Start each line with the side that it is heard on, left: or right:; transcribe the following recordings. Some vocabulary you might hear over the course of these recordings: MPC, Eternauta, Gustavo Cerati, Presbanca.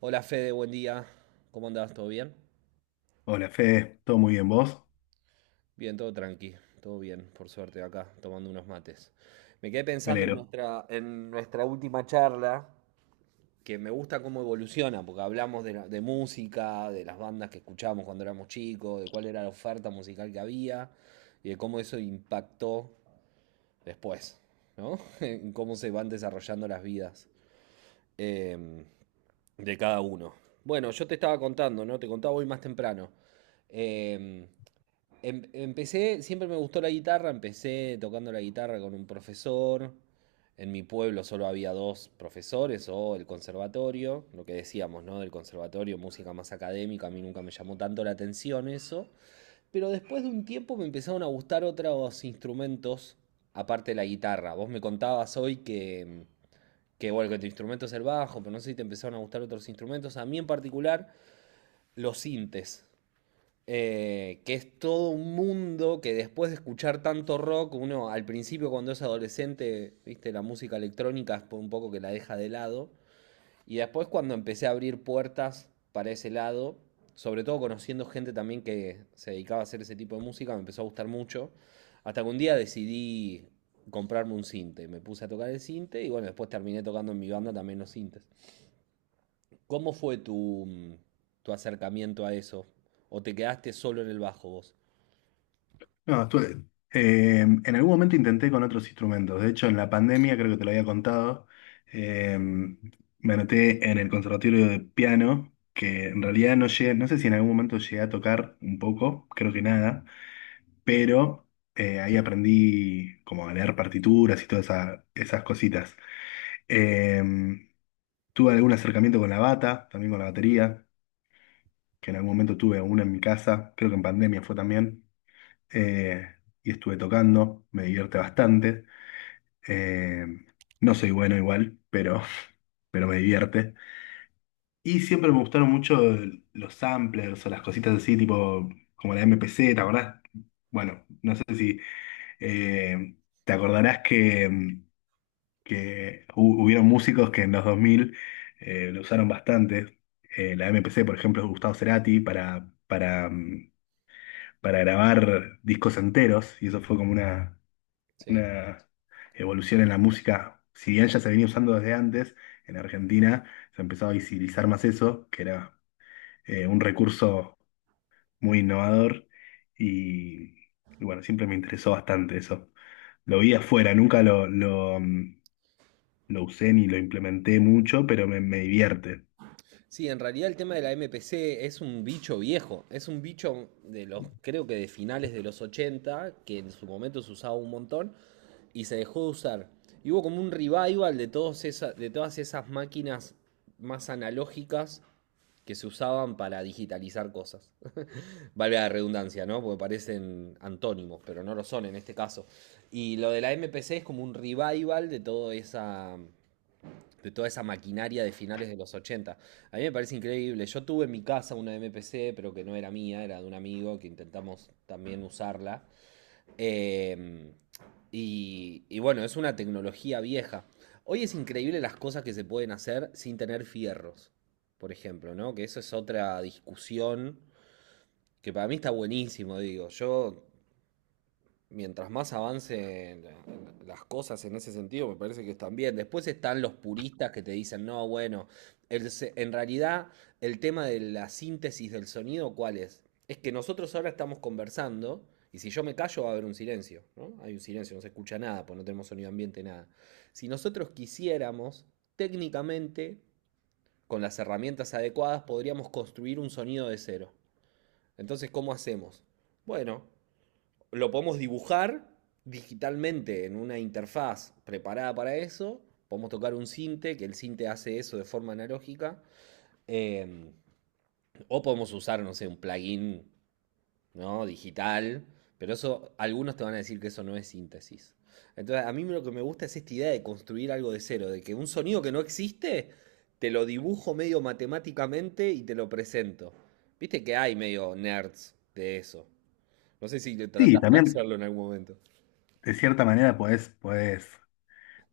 right: Hola Fede, buen día. ¿Cómo andás? ¿Todo bien?
left: Hola, Fede, ¿todo muy bien vos?
right: Bien, todo tranqui, todo bien, por suerte, acá tomando unos mates. Me quedé
left: Me
right: pensando en
left: alegro.
right: en nuestra última charla, que me gusta cómo evoluciona, porque hablamos de, de música, de las bandas que escuchábamos cuando éramos chicos, de cuál era la oferta musical que había y de cómo eso impactó después, ¿no? En cómo se van desarrollando las vidas em, de cada uno. Bueno, yo te estaba contando, ¿no? Te contaba hoy más temprano. em, Empecé, siempre me gustó la guitarra, empecé tocando la guitarra con un profesor. En mi pueblo solo había dos profesores o el conservatorio, lo que decíamos, ¿no? Del conservatorio, música más académica, a mí nunca me llamó tanto la atención eso. Pero después de un tiempo me empezaron a gustar otros instrumentos aparte de la guitarra. Vos me contabas hoy que bueno, que tu instrumento es el bajo, pero no sé si te empezaron a gustar otros instrumentos. A mí en particular, los sintes que es todo un mundo que después de escuchar tanto rock, uno al principio cuando es adolescente, viste, la música electrónica es un poco que la deja de lado, y después cuando empecé a abrir puertas para ese lado, sobre todo conociendo gente también que se dedicaba a hacer ese tipo de música, me empezó a gustar mucho, hasta que un día decidí comprarme un cinte, me puse a tocar el cinte y bueno, después terminé tocando en mi banda también los cintes. ¿Cómo fue tu acercamiento a eso? ¿O te quedaste solo en el bajo vos?
left: No, en algún momento intenté con otros instrumentos. De hecho, en la pandemia, creo que te lo había contado, eh, me anoté en el conservatorio de piano, que en realidad no llegué, no sé si en algún momento llegué a tocar un poco, creo que nada, pero ahí aprendí como a leer partituras y todas esas cositas. Eh, Tuve algún acercamiento con la bata, también con la batería, que en algún momento tuve una en mi casa, creo que en pandemia fue también. eh, y estuve tocando, me divierte bastante. Eh, no soy bueno igual, pero, pero me divierte. Y siempre me gustaron mucho los samplers o las cositas así, tipo como la M P C, ¿te acordás? Bueno, no sé si eh, te acordarás que, que hubieron músicos que en los 2000 lo usaron bastante. La M P C por ejemplo, Gustavo Cerati para para grabar discos enteros, y eso fue como
right: Sí.
left: una evolución en la música, si bien ya se venía usando desde antes, en Argentina se empezó a visibilizar más eso, que era un recurso muy innovador y, y bueno, siempre me interesó bastante eso. Lo vi afuera, nunca lo usé ni lo implementé mucho, pero me divierte.
right: Sí, en realidad el tema de la MPC es un bicho viejo. Es un bicho de los, creo que de finales de los 80 que en su momento se usaba un montón y se dejó de usar. Y hubo como un revival de, de todas esas máquinas más analógicas que se usaban para digitalizar cosas. Vale la redundancia, ¿no? Porque parecen antónimos, pero no lo son en este caso. Y lo de la MPC es como un revival de toda esa maquinaria de finales de los ochenta. A mí me parece increíble. Yo tuve en mi casa una MPC, pero que no era mía, era de un amigo que intentamos también usarla. Eh, y, y bueno, es una tecnología vieja. Hoy es increíble las cosas que se pueden hacer sin tener fierros, por ejemplo, ¿no? Que eso es otra discusión que para mí está buenísimo, digo. Yo mientras más avancen las cosas en ese sentido, me parece que están bien. Después están los puristas que te dicen, no, bueno, en realidad el tema de la síntesis del sonido, ¿cuál es? Es que nosotros ahora estamos conversando y si yo me callo va a haber un silencio, ¿no? Hay un silencio, no se escucha nada, pues no tenemos sonido ambiente, nada. Si nosotros quisiéramos, técnicamente, con las herramientas adecuadas, podríamos construir un sonido de cero. Entonces, ¿cómo hacemos? Bueno, lo podemos dibujar digitalmente en una interfaz preparada para eso. Podemos tocar un sinte, que el sinte hace eso de forma analógica. eh, o podemos usar, no sé, un plugin, ¿no? Digital. Pero eso, algunos te van a decir que eso no es síntesis. Entonces, a mí lo que me gusta es esta idea de construir algo de cero, de que un sonido que no existe, te lo dibujo medio matemáticamente y te lo presento. Viste que hay medio nerds de eso. No sé si
left: Sí,
right: trataste de
left: también
right: hacerlo en algún momento.
left: de cierta manera podés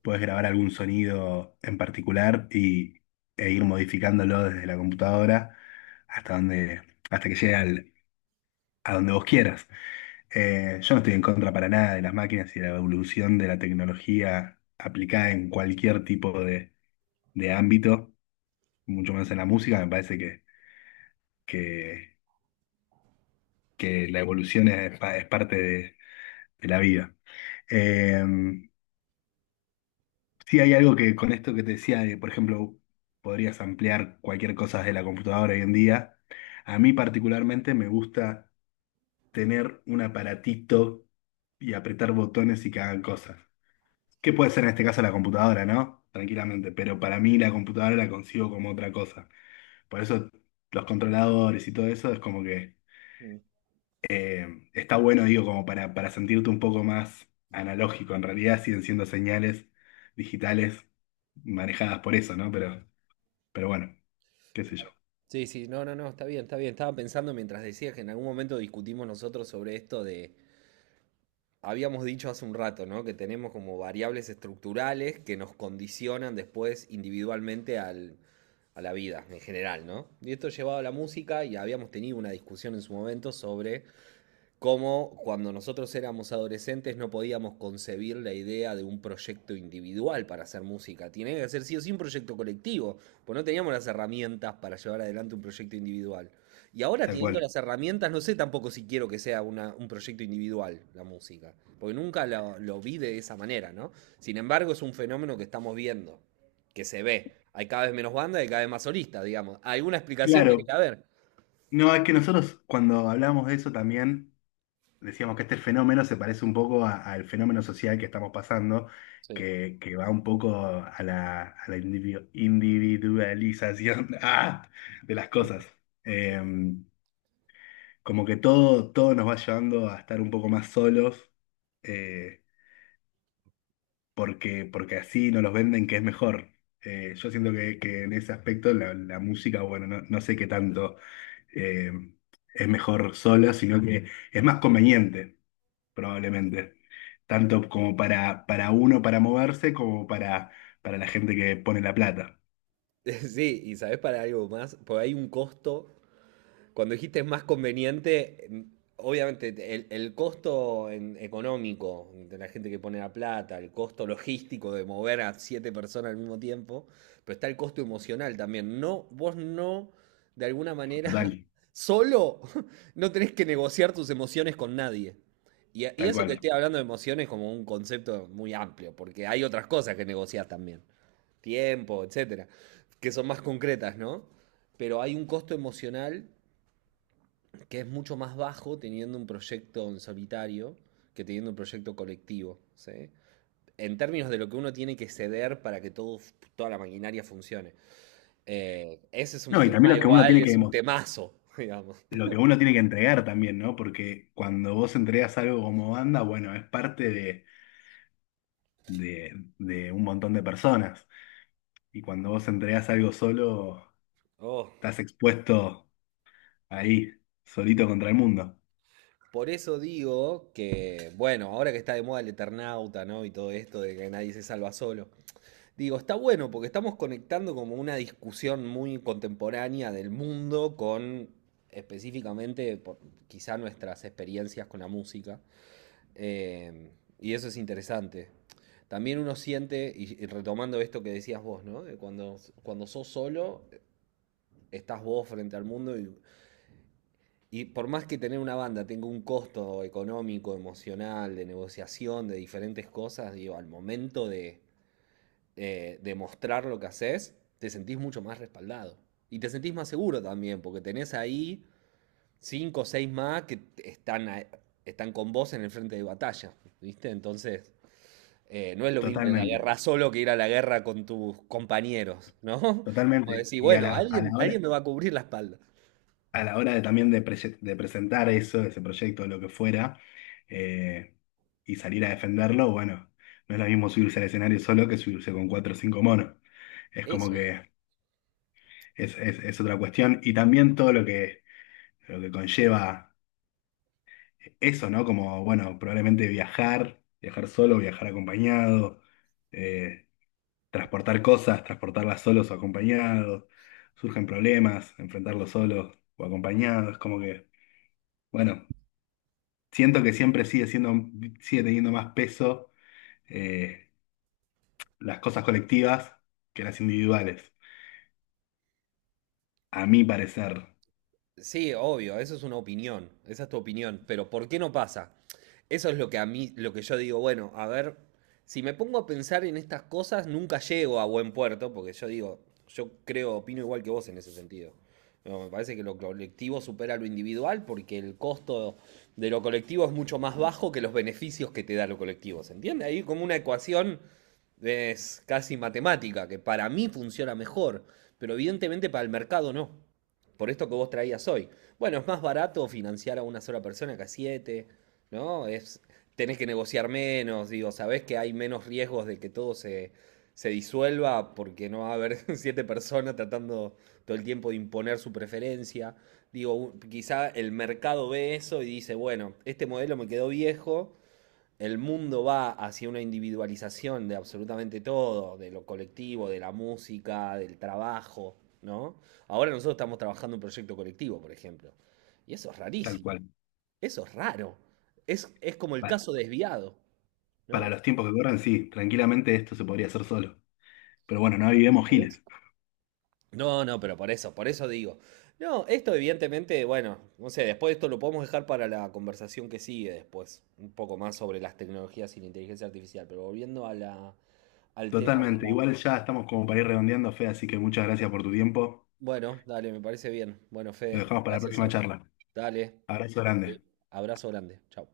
left: puedes grabar algún sonido en particular y, e ir modificándolo desde la computadora hasta donde, hasta que llegue a donde vos quieras. Yo no estoy en contra para nada de las máquinas y de la evolución de la tecnología aplicada en cualquier tipo de ámbito, mucho menos en la música. Me parece que, que la evolución es, es parte de la vida. Eh, Sí, hay algo que con esto que te decía, de, por ejemplo, podrías ampliar cualquier cosa de la computadora hoy en día. A mí particularmente me gusta tener un aparatito y apretar botones y que hagan cosas. Que puede ser en este caso la computadora, ¿no? Tranquilamente, pero para mí la computadora la consigo como otra cosa. Por eso los controladores y todo eso es como que
right: Mm.
left: está bueno, digo, como para sentirte un poco más analógico. En realidad siguen siendo señales digitales manejadas por eso, ¿no? Pero bueno, qué sé yo,
right: Sí, sí, no, no, no, está bien, está bien. Estaba pensando mientras decías que en algún momento discutimos nosotros sobre esto de, habíamos dicho hace un rato, ¿no? Que tenemos como variables estructurales que nos condicionan después individualmente al, a la vida en general, ¿no? Y esto llevado a la música y habíamos tenido una discusión en su momento sobre como cuando nosotros éramos adolescentes no podíamos concebir la idea de un proyecto individual para hacer música. Tiene que ser sí o sí un proyecto colectivo, pues no teníamos las herramientas para llevar adelante un proyecto individual. Y ahora
left: tal
right: teniendo
left: cual.
right: las herramientas, no sé tampoco si quiero que sea un proyecto individual la música, porque nunca lo vi de esa manera, ¿no? Sin embargo, es un fenómeno que estamos viendo, que se ve. Hay cada vez menos bandas y cada vez más solistas, digamos. Alguna explicación tiene que
left: Claro,
right: haber.
left: no, es que nosotros cuando hablamos de eso también decíamos que este fenómeno se parece un poco al fenómeno social que estamos pasando,
right: Sí.
left: que va un poco a a la individualización ¡ah! De las cosas. Eh, Como que todo, todo nos va llevando a estar un poco más solos, eh, porque, porque así nos los venden que es mejor. Yo siento que en ese aspecto la música, bueno, no, no sé qué tanto. eh, es mejor sola, sino que es más conveniente, probablemente, tanto como para uno para moverse como para la gente que pone la plata.
right: Sí, y sabes para algo más, porque hay un costo. Cuando dijiste es más conveniente, obviamente el costo económico de la gente que pone la plata, el costo logístico de mover a siete personas al mismo tiempo, pero está el costo emocional también. No, vos no, de alguna manera,
left: Total,
right: solo no tenés que negociar tus emociones con nadie. Y
left: tal
right: eso que
left: cual.
right: estoy hablando de emociones como un concepto muy amplio, porque hay otras cosas que negociar también, tiempo, etcétera, que son más concretas, ¿no? Pero hay un costo emocional que es mucho más bajo teniendo un proyecto en solitario que teniendo un proyecto colectivo, ¿sí? En términos de lo que uno tiene que ceder para que todo, toda la maquinaria funcione. Ese es un
left: No, y también
right: tema
left: lo que uno
right: igual,
left: tiene que
right: es un temazo, digamos.
left: lo que uno tiene que entregar también, ¿no? Porque cuando vos entregas algo como banda, bueno, es parte de, de un montón de personas. Y cuando vos entregas algo solo,
right: Oh,
left: estás expuesto ahí, solito contra el mundo.
right: por eso digo que, bueno, ahora que está de moda el Eternauta, ¿no? Y todo esto de que nadie se salva solo. Digo, está bueno porque estamos conectando como una discusión muy contemporánea del mundo con específicamente por- quizá nuestras experiencias con la música. Eh, y eso es interesante. También uno siente, y retomando esto que decías vos, ¿no? De cuando sos solo, estás vos frente al mundo y por más que tener una banda tenga un costo económico, emocional, de negociación, de diferentes cosas, digo, al momento de demostrar lo que haces, te sentís mucho más respaldado. Y te sentís más seguro también, porque tenés ahí cinco o seis más que están, están con vos en el frente de batalla, ¿viste? Entonces, no es lo mismo ir a la
left: Totalmente.
right: guerra solo que ir a la guerra con tus compañeros, ¿no? Como
left: Totalmente.
right: decir,
left: Y a
right: bueno, alguien, alguien me va a cubrir la espalda.
left: a la hora de también de, de presentar eso, ese proyecto, lo que fuera, eh, y salir a defenderlo, bueno, no es lo mismo subirse al escenario solo que subirse con cuatro o cinco monos. Es como
right: Eso, digo.
left: que es otra cuestión. Y también todo lo que conlleva eso, ¿no? Como, bueno, probablemente viajar, viajar solo, viajar acompañado. eh, Transportar cosas, transportarlas solos o acompañados, surgen problemas, enfrentarlos solos o acompañados, como que, bueno, siento que siempre sigue siendo, sigue teniendo más peso eh, las cosas colectivas que las individuales, a mi parecer,
right: Sí, obvio, eso es una opinión, esa es tu opinión, pero ¿por qué no pasa? Eso es lo que a mí, lo que yo digo, bueno, a ver, si me pongo a pensar en estas cosas, nunca llego a buen puerto, porque yo digo, yo creo, opino igual que vos en ese sentido. No, me parece que lo colectivo supera lo individual porque el costo de lo colectivo es mucho más bajo que los beneficios que te da lo colectivo, ¿se entiende? Ahí como una ecuación es casi matemática, que para mí funciona mejor, pero evidentemente para el mercado no, por esto que vos traías hoy. Bueno, es más barato financiar a una sola persona que a siete, ¿no? Es, tenés que negociar menos, digo, sabés que hay menos riesgos de que todo se, se disuelva porque no va a haber siete personas tratando todo el tiempo de imponer su preferencia. Digo, quizá el mercado ve eso y dice, bueno, este modelo me quedó viejo, el mundo va hacia una individualización de absolutamente todo, de lo colectivo, de la música, del trabajo, ¿no? Ahora nosotros estamos trabajando un proyecto colectivo, por ejemplo. Y eso es
left: tal
right: rarísimo,
left: cual.
right: eso es raro. Es como el
left: Pa-
right: caso desviado,
left: Para
right: ¿no?
left: los tiempos que corren, sí, tranquilamente esto se podría hacer solo. Pero bueno, no vivimos
right: Por eso.
left: giles.
right: No, no, pero por eso digo. No, esto evidentemente, bueno, no sé, después esto lo podemos dejar para la conversación que sigue después, un poco más sobre las tecnologías y la inteligencia artificial, pero volviendo a la, al tema de
left: Totalmente.
right: la...
left: Igual ya estamos como para ir redondeando, Fe, así que muchas gracias por tu tiempo.
right: Bueno, dale, me parece bien. Bueno,
left: Lo
right: Fede,
left: dejamos para la
right: gracias a
left: próxima
right: vos.
left: charla.
right: Dale.
left: Abrazo grande.
right: Sí. Abrazo grande. Chao.